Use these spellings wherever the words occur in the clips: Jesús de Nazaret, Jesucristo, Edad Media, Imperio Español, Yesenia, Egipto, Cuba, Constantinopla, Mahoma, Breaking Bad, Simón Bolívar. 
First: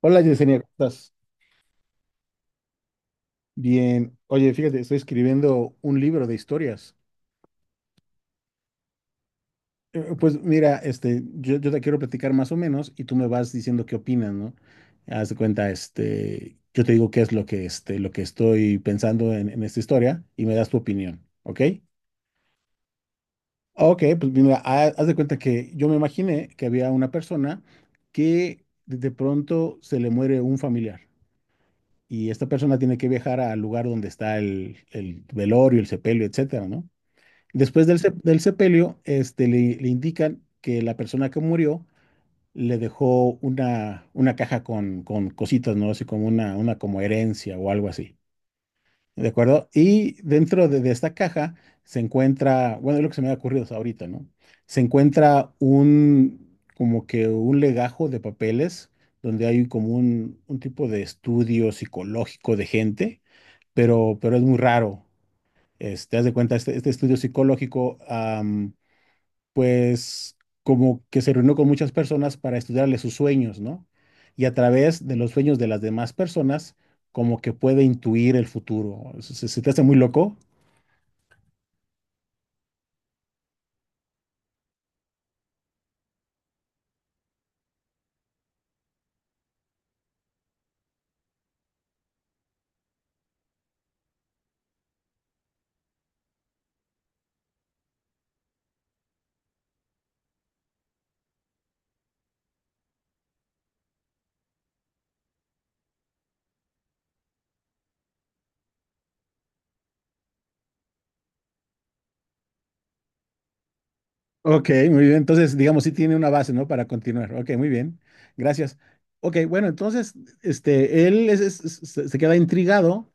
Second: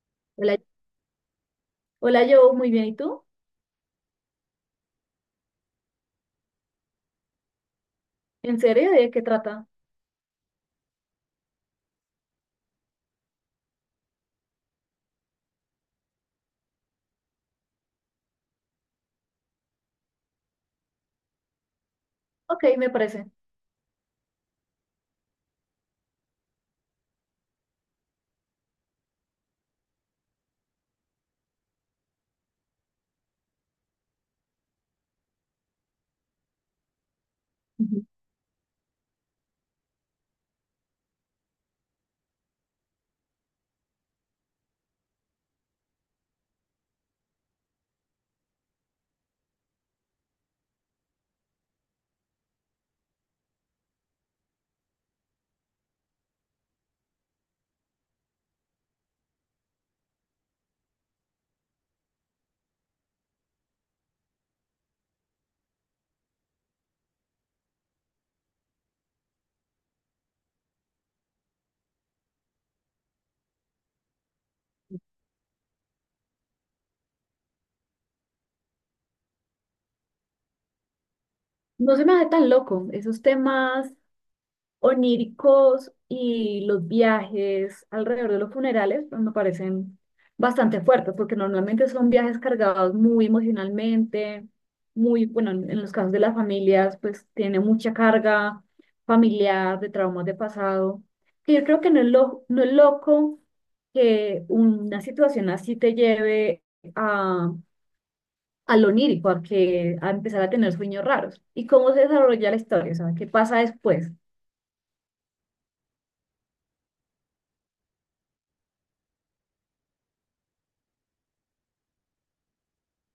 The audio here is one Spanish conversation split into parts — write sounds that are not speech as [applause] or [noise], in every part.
Hola Hola, Yesenia, ¿cómo estás? hola, yo muy bien. ¿Y tú? Bien. Oye, fíjate, estoy escribiendo un libro de historias. ¿En serio? ¿De qué trata? Pues mira, yo te quiero platicar más o menos y tú me vas diciendo qué opinas, ¿no? Haz de cuenta, yo te digo qué es lo que, lo que estoy pensando en esta historia y me das tu opinión, ¿ok? Ok, me parece. Ok, pues mira, haz de cuenta que yo me imaginé que había una persona que de pronto se le muere un familiar y esta persona tiene que viajar al lugar donde está el velorio, el sepelio, etcétera, ¿no? Después Ujú. Del sepelio, le indican que la persona que murió le dejó una caja con cositas, ¿no? Así como una como herencia o algo así. ¿De acuerdo? Y dentro de esta caja se encuentra, bueno, es lo que se me ha ocurrido hasta ahorita, ¿no? Se encuentra un, como que un legajo de papeles donde hay como un tipo de estudio psicológico de gente, pero es muy raro. Haz de cuenta, este estudio psicológico, pues como que se reunió con muchas personas para estudiarle sus sueños, ¿no? Y a través de los sueños de las demás personas, como que puede intuir el futuro. ¿Se te hace muy loco? No se me hace tan loco. Esos temas oníricos y los viajes alrededor de los funerales pues, me parecen bastante fuertes, porque normalmente son viajes cargados muy emocionalmente, muy, bueno, en los casos de las familias, pues tiene mucha carga familiar, de traumas de pasado, que yo creo que no es loco que una situación así te lleve a... a lo onírico, a empezar a tener sueños raros. ¿Y cómo se desarrolla la historia? O sea, ¿qué pasa después? Ok, muy bien. Entonces, digamos, sí tiene una base, ¿no? Para continuar. Ok, muy bien. Gracias. Ok, bueno, entonces, él es- se queda intrigado,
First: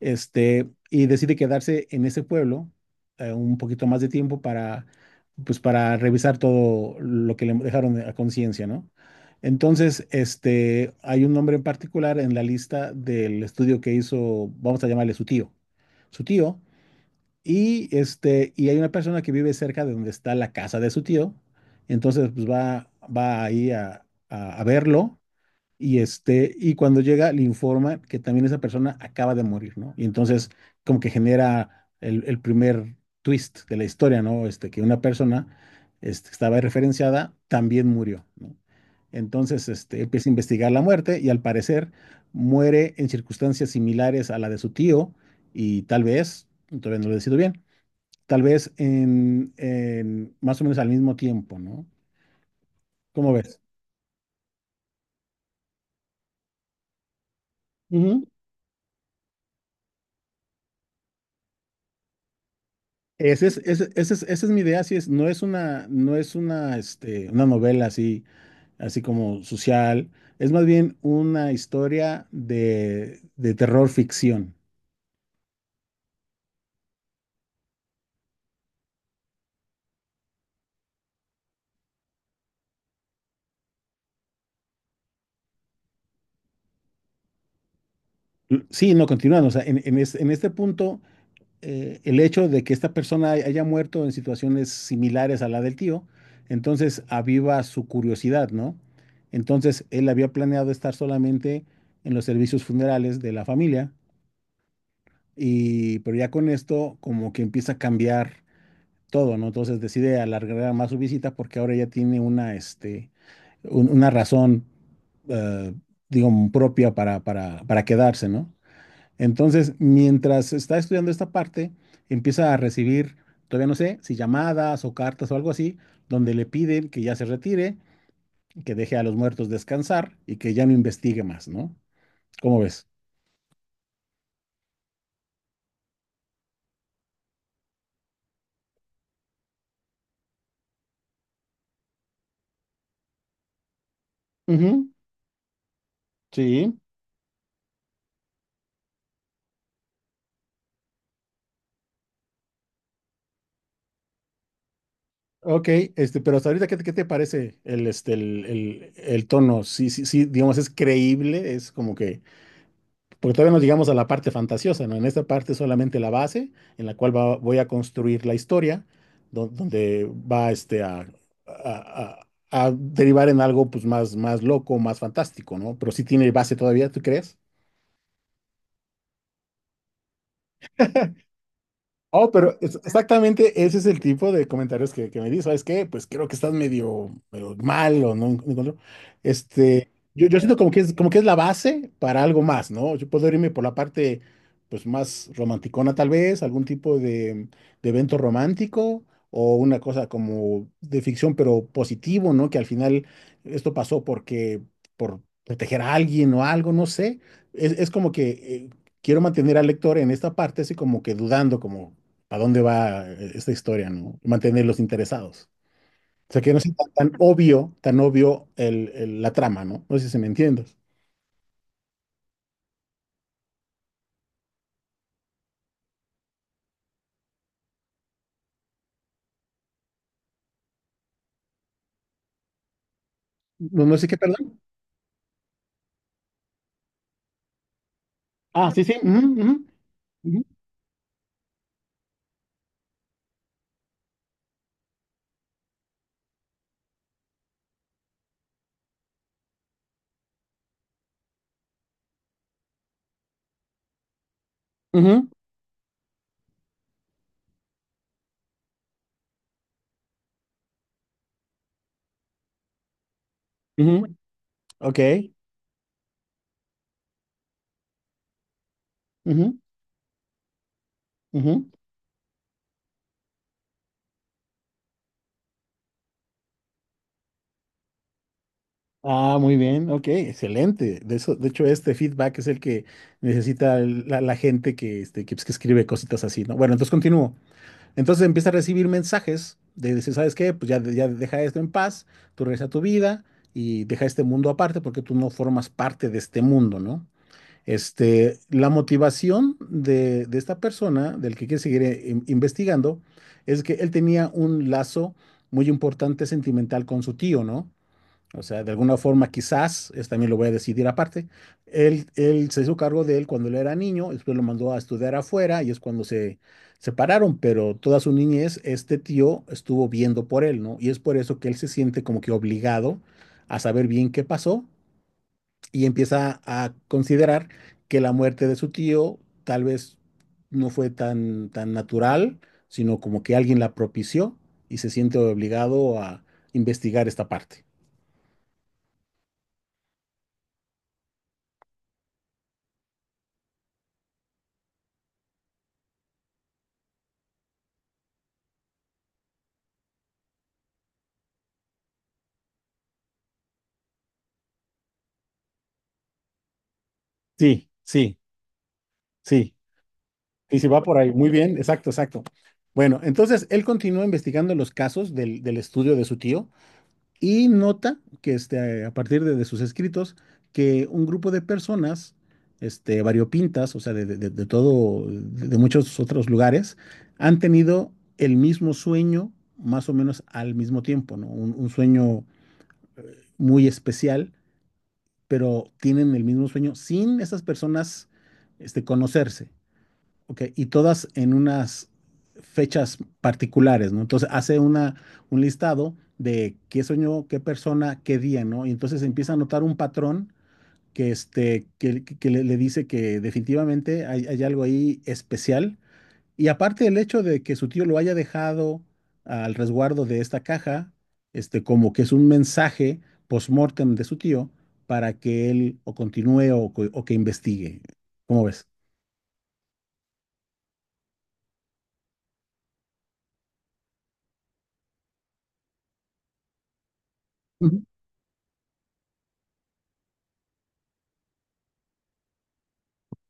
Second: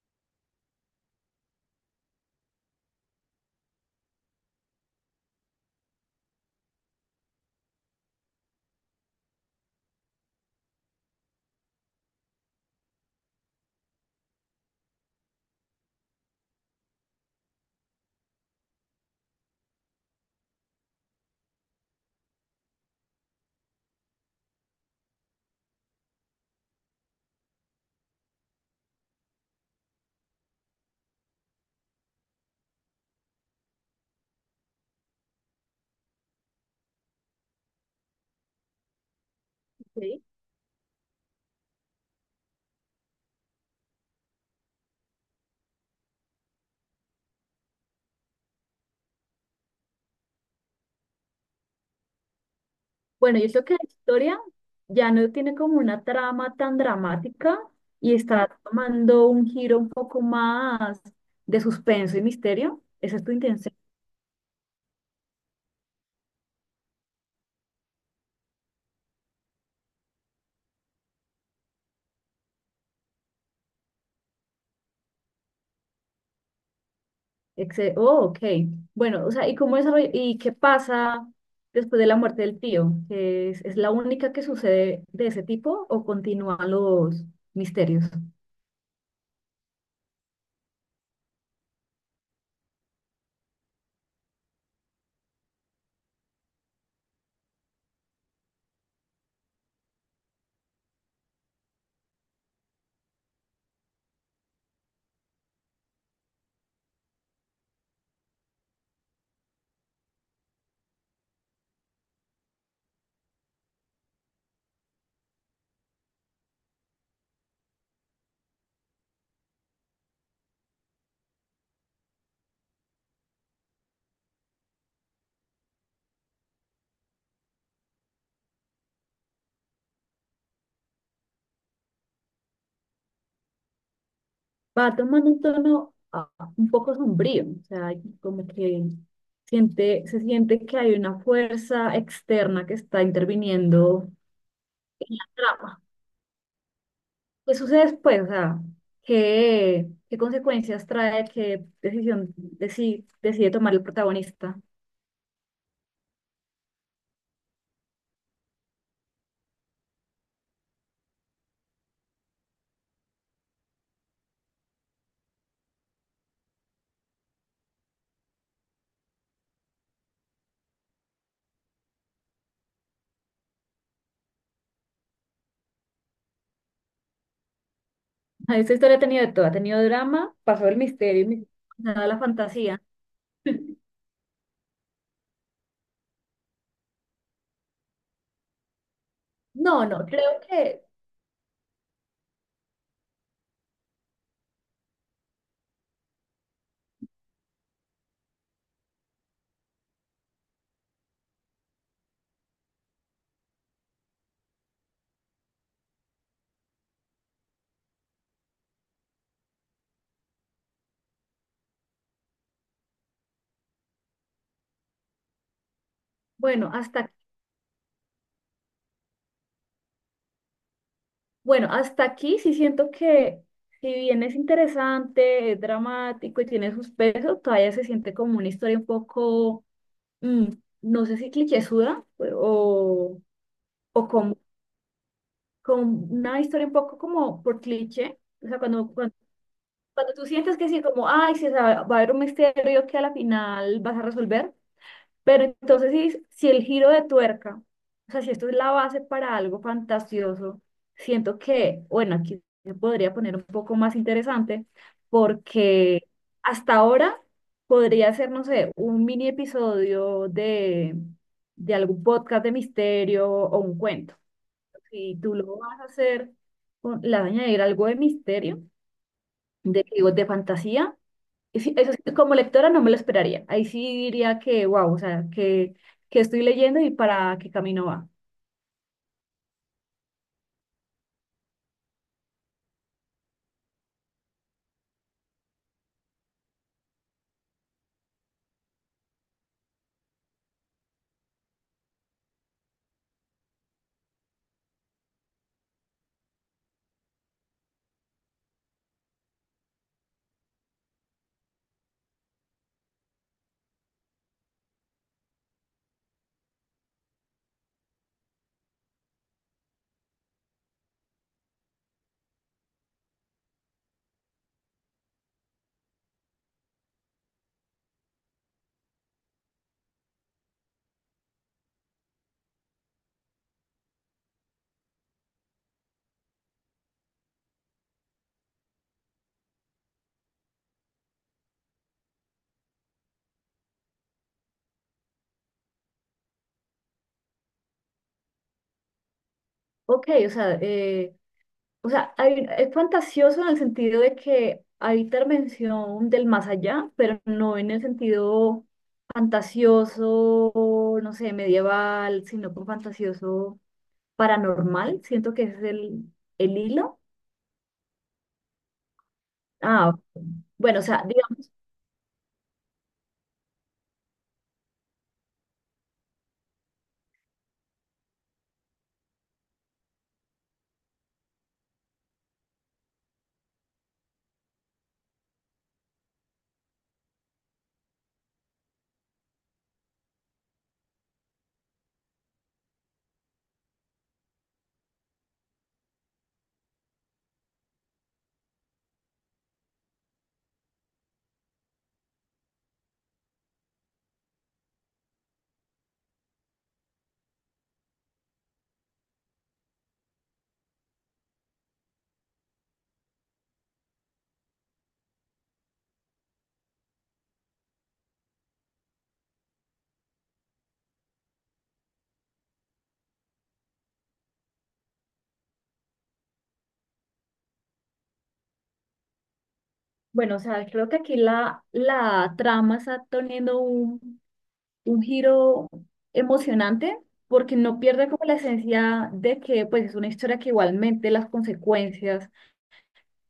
y decide quedarse en ese pueblo un poquito más de tiempo para, pues, para revisar todo lo que le dejaron a conciencia, ¿no? Entonces, hay un nombre en particular en la lista del estudio que hizo, vamos a llamarle su tío, y y hay una persona que vive cerca de donde está la casa de su tío, entonces, pues, va ahí a verlo y y cuando llega, le informa que también esa persona acaba de morir, ¿no? Y entonces, como que genera el primer twist de la historia, ¿no? Que una persona estaba referenciada, también murió, ¿no? Entonces, Ok. empieza a investigar la muerte y al parecer muere en circunstancias similares a la de su tío y tal vez, todavía no lo decido bien, tal vez en más o menos al mismo tiempo, ¿no? ¿Cómo Bueno, yo ves? creo que la historia ya no tiene como una trama tan dramática y está tomando un giro un poco más de suspenso y misterio. Esa es tu Ese es, intención. ese es, esa es mi idea, así es, no es una, no es una, una novela así, así como social, es más bien una historia de terror ficción. Oh, ok. Bueno, o sea, ¿y qué pasa después de la muerte del tío? ¿Es la única que sucede de ese tipo o continúan los misterios? Sí, no, continúan. O sea, en este punto, el hecho de que esta persona haya muerto en situaciones similares a la del tío, entonces aviva su curiosidad, ¿no? Entonces, él había planeado estar solamente en los servicios funerales de la familia. Y, pero ya con esto, como que empieza a cambiar todo, ¿no? Entonces decide alargar más su visita porque ahora ya tiene una, una razón, eh, digo, propia para quedarse, ¿no? Entonces, mientras está estudiando esta parte, empieza a recibir, todavía no sé, si llamadas o cartas o algo así, donde le piden que ya se retire, que deje a los muertos descansar y que ya no investigue más, ¿no? ¿Cómo ves? Va tomando un tono un poco sombrío, o sea, como que se siente que hay una fuerza externa que está interviniendo Ujú. en la trama. Sí. ¿Qué sucede después? O sea, ¿qué consecuencias trae, decide tomar el protagonista? [laughs] Ok, pero hasta ahorita, qué te parece el, el, el tono? Sí, sí, sí, digamos, es creíble, es como que, porque todavía no llegamos a la parte fantasiosa, ¿no? En esta parte solamente la base en la cual voy a construir la historia, donde va a- a derivar en algo pues, más, más loco, más fantástico, ¿no? Pero sí tiene base todavía, ¿tú crees? Ah, esta historia ha tenido de todo, ha tenido drama, pasó el misterio, nada la Oh, pero fantasía. exactamente ese [laughs] es el tipo de comentarios que me dice, ¿sabes qué? Pues creo que estás medio, medio mal o no encuentro. No, no, Yo creo siento que, como que es la base para algo más, ¿no? Yo puedo irme por la parte, pues más romanticona tal vez, algún tipo de evento romántico o una cosa como de ficción, pero positivo, ¿no? Que al final esto pasó porque, por proteger a alguien o algo, no sé. Es como que quiero mantener al lector en esta parte así como que dudando, como a dónde va esta historia, ¿no? Mantenerlos interesados. O sea, que no bueno, sea tan, hasta tan obvio el, la trama, ¿no? No sé si se me entiendes. Bueno, hasta aquí sí siento que si bien es interesante, es dramático y tiene sus pesos, todavía se siente como una historia un poco, mm, no sé si clichésuda o, No, no sé o qué, con, perdón. con una historia un poco como por cliché. O sea, Ah, sí, sí. Ujú, cuando tú ujú, sientes que sí, como, ay, sí, o sea, va a haber un misterio que a la final vas a resolver, pero entonces, si el giro de tuerca, o sea, si esto es la base para algo fantasioso, siento que, bueno, aquí se podría poner un poco más interesante, ujú, porque hasta ahora podría ser, no sé, un mini episodio de algún podcast de misterio o un ujú, ujú. cuento. Ok. Si tú lo vas a hacer, le vas a añadir algo de misterio, Ujú, de, digo, de fantasía, y ujú. sí, eso sí, como lectora no me lo esperaría. Ahí sí diría que, wow, o sea, que estoy leyendo y para qué camino va. Ah, muy bien. Ok, excelente. De eso, de hecho, este feedback es el que necesita la, la gente que, que, pues, que escribe cositas así, ¿no? Bueno, entonces continúo. Entonces empieza a recibir mensajes de decir, ¿sabes qué? Pues ya, ya deja esto en paz, tú regresa a tu vida y deja este mundo aparte porque tú no formas parte de este mundo, ¿no? La motivación de esta persona, del que quiere seguir investigando, es que él tenía un lazo muy importante sentimental con su tío, ¿no? O sea, de alguna forma quizás, es también lo voy a decidir aparte, él se hizo cargo de él cuando él era niño, después lo mandó a estudiar afuera y es cuando se separaron, pero toda su niñez este tío estuvo viendo por él, ¿no? Y es por eso que él se siente como que obligado a saber bien qué pasó y empieza a considerar que la muerte de su tío tal vez no fue tan, tan natural, sino como que alguien la propició y se siente obligado a investigar esta parte. Ok, o sea, es fantasioso en el sentido de que hay intervención del más allá, pero no en el sentido fantasioso, no sé, medieval, sino con fantasioso paranormal. Siento que ese es el hilo. Sí, sí, sí. Ah, Y si bueno, o va por sea, ahí. Muy digamos, bien, exacto, exacto. Bueno, entonces él continúa investigando los casos del estudio de su tío. Y nota que a partir de sus escritos que un grupo de personas variopintas, o sea, de todo, de muchos otros lugares, han tenido el mismo sueño más o menos al mismo tiempo, ¿no? Un sueño muy especial, pero tienen el mismo sueño sin esas personas conocerse. Ok, y todas en unas fechas particulares, ¿no? Entonces hace una, un listado de qué soñó, qué persona, qué día, ¿no? Y entonces empieza a notar un patrón que, que le dice que definitivamente hay, hay algo ahí especial. Y aparte el hecho de que su tío lo haya dejado al resguardo de esta caja, como que es un mensaje post-mortem de su tío para que él o continúe o, o que investigue. ¿Cómo ves? bueno, o sea, creo que aquí la trama está teniendo un giro emocionante porque no pierde como la esencia de que pues es una historia que igualmente las consecuencias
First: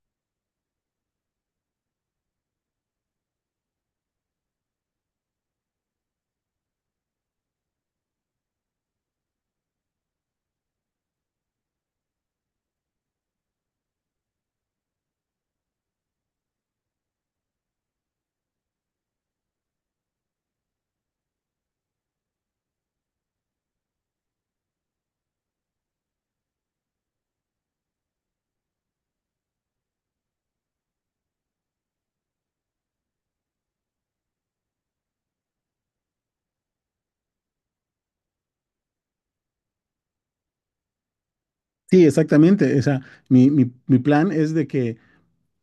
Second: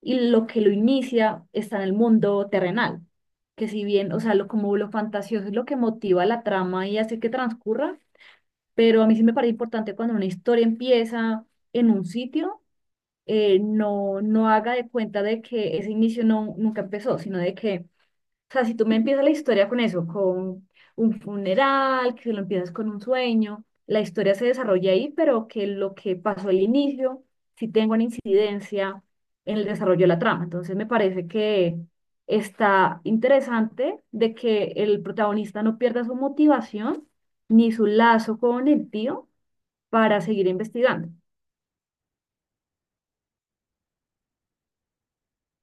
y lo que lo inicia está en el mundo terrenal, que si bien, o sea, lo como lo fantasioso es lo que motiva la trama y hace que transcurra, pero a mí sí me parece importante cuando una historia empieza en un sitio, no haga de cuenta de que ese inicio nunca empezó, sino de que o sea, si tú me empiezas la historia con eso, con un funeral, que lo empiezas con un sueño, la historia se desarrolla ahí, pero que lo que pasó al inicio sí tenga una incidencia en el desarrollo de la trama. Entonces me parece que está interesante de que el protagonista no pierda su motivación ni su lazo con el tío para seguir investigando. Sí, exactamente. O sea, mi plan es de que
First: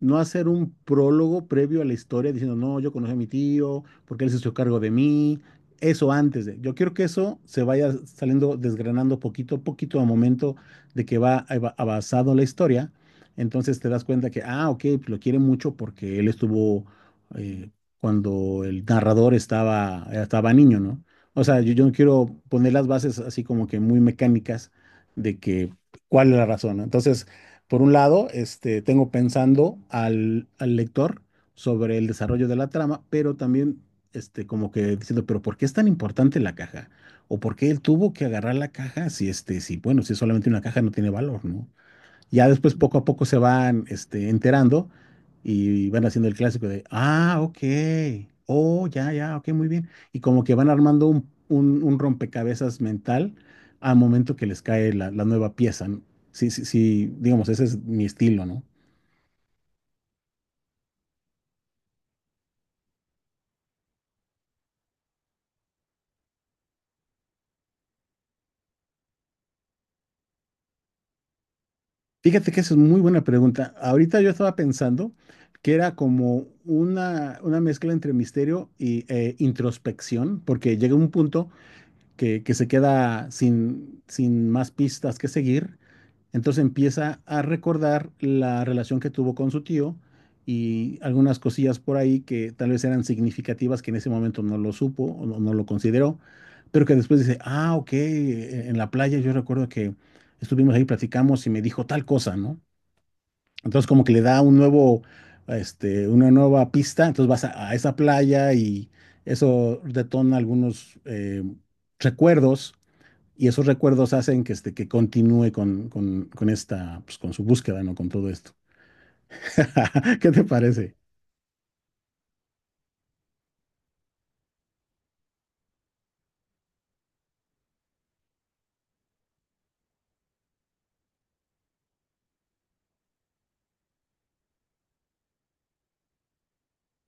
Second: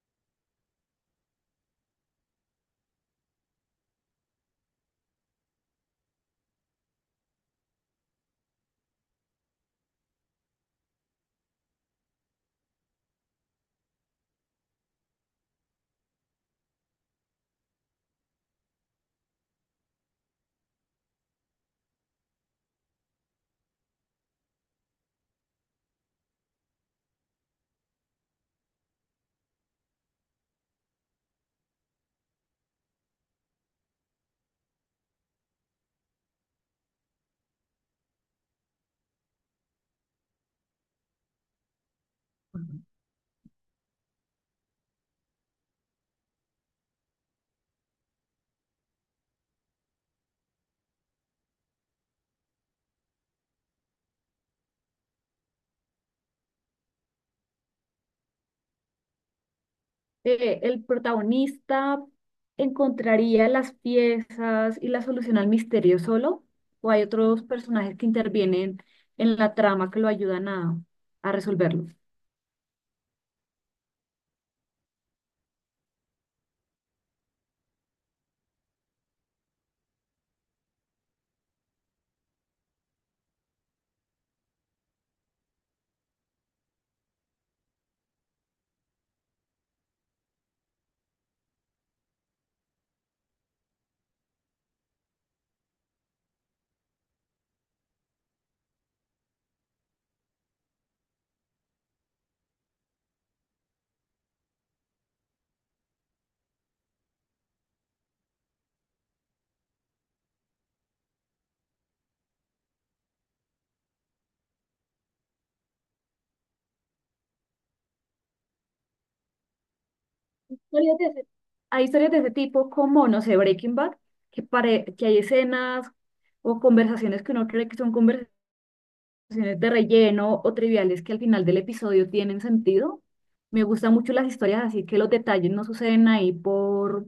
no hacer un prólogo previo a la historia diciendo, no, yo conocí a mi tío, porque él se hizo cargo de mí. Eso antes de. Yo quiero que eso se vaya saliendo, desgranando poquito a poquito a momento de que va avanzando la historia. Entonces te das cuenta que, ah, ok, pues lo quiere mucho porque él estuvo eh, cuando el narrador estaba niño, ¿no? O sea, yo no quiero poner las bases así como que muy mecánicas de que cuál es la razón, ¿no? Entonces por un lado, tengo pensando al lector sobre el desarrollo de la trama, pero también como que diciendo, pero ¿por qué es tan importante la caja? ¿O por qué él tuvo que agarrar la caja si, si, bueno, si es solamente una caja no tiene valor, ¿no? Ya después poco a poco se van enterando y van haciendo el clásico de, ah, ok, oh, ya, ya, ok, muy bien. Y como que van armando un, un rompecabezas mental al momento que les cae la, la nueva pieza. ¿No? Sí, sí, sí, digamos, ese es mi estilo, ¿no? Eh, el protagonista encontraría las piezas y la solución al misterio solo, o hay otros personajes que intervienen en la trama que lo ayudan a resolverlo. Fíjate que esa es muy buena pregunta. Ahorita yo estaba pensando que era como una mezcla entre misterio y introspección, porque llega un punto que se queda sin, sin más pistas que seguir. Entonces empieza a recordar la relación que tuvo con su tío y algunas cosillas por ahí que tal vez eran significativas que en ese momento no lo supo o no, no lo consideró, pero que después dice, ah, ok, en la playa yo recuerdo que estuvimos ahí, platicamos y me dijo tal cosa, ¿no? Entonces como que le da un nuevo, una nueva pista, entonces vas a esa playa y eso detona algunos recuerdos y esos recuerdos hacen que, que continúe con esta, pues, con su búsqueda, ¿no? Con todo esto. [laughs] ¿Qué te parece? Historias de ese- Hay historias de ese tipo como, no sé, Breaking Bad, que, que hay escenas o conversaciones que uno cree que son conversaciones de relleno o triviales que al final del episodio tienen sentido. Me gustan mucho las historias, así que los detalles no suceden ahí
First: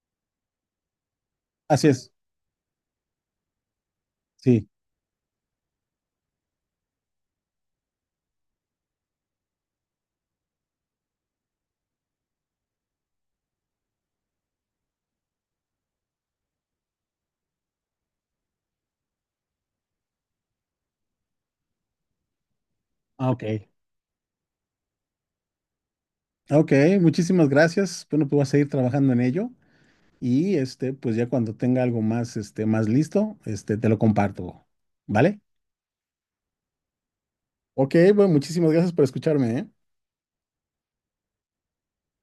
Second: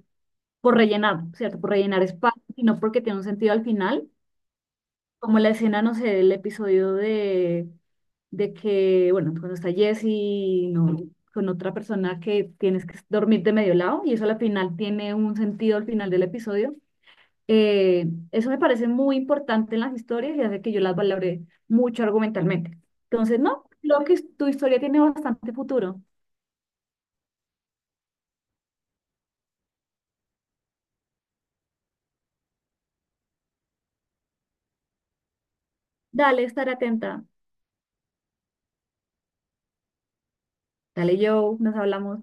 por rellenar, ¿cierto? Por Así rellenar es, espacio, sino porque tiene un sentido al final, sí. como la escena, no sé, del episodio de que, bueno, cuando está Jesse, no, con otra persona que tienes que dormir de medio lado, y eso al final tiene un sentido al final del episodio. Eso me parece muy importante en las historias y hace que yo las valore mucho argumentalmente. Ah, Entonces, ok. no, tu historia tiene bastante futuro. Ok, muchísimas gracias. Bueno, pues voy a seguir trabajando en ello y pues ya cuando tenga algo más, más listo, te lo comparto, ¿vale? Dale, estar atenta. Ok, bueno, muchísimas gracias por escucharme, ¿eh? Dale, yo, nos hablamos.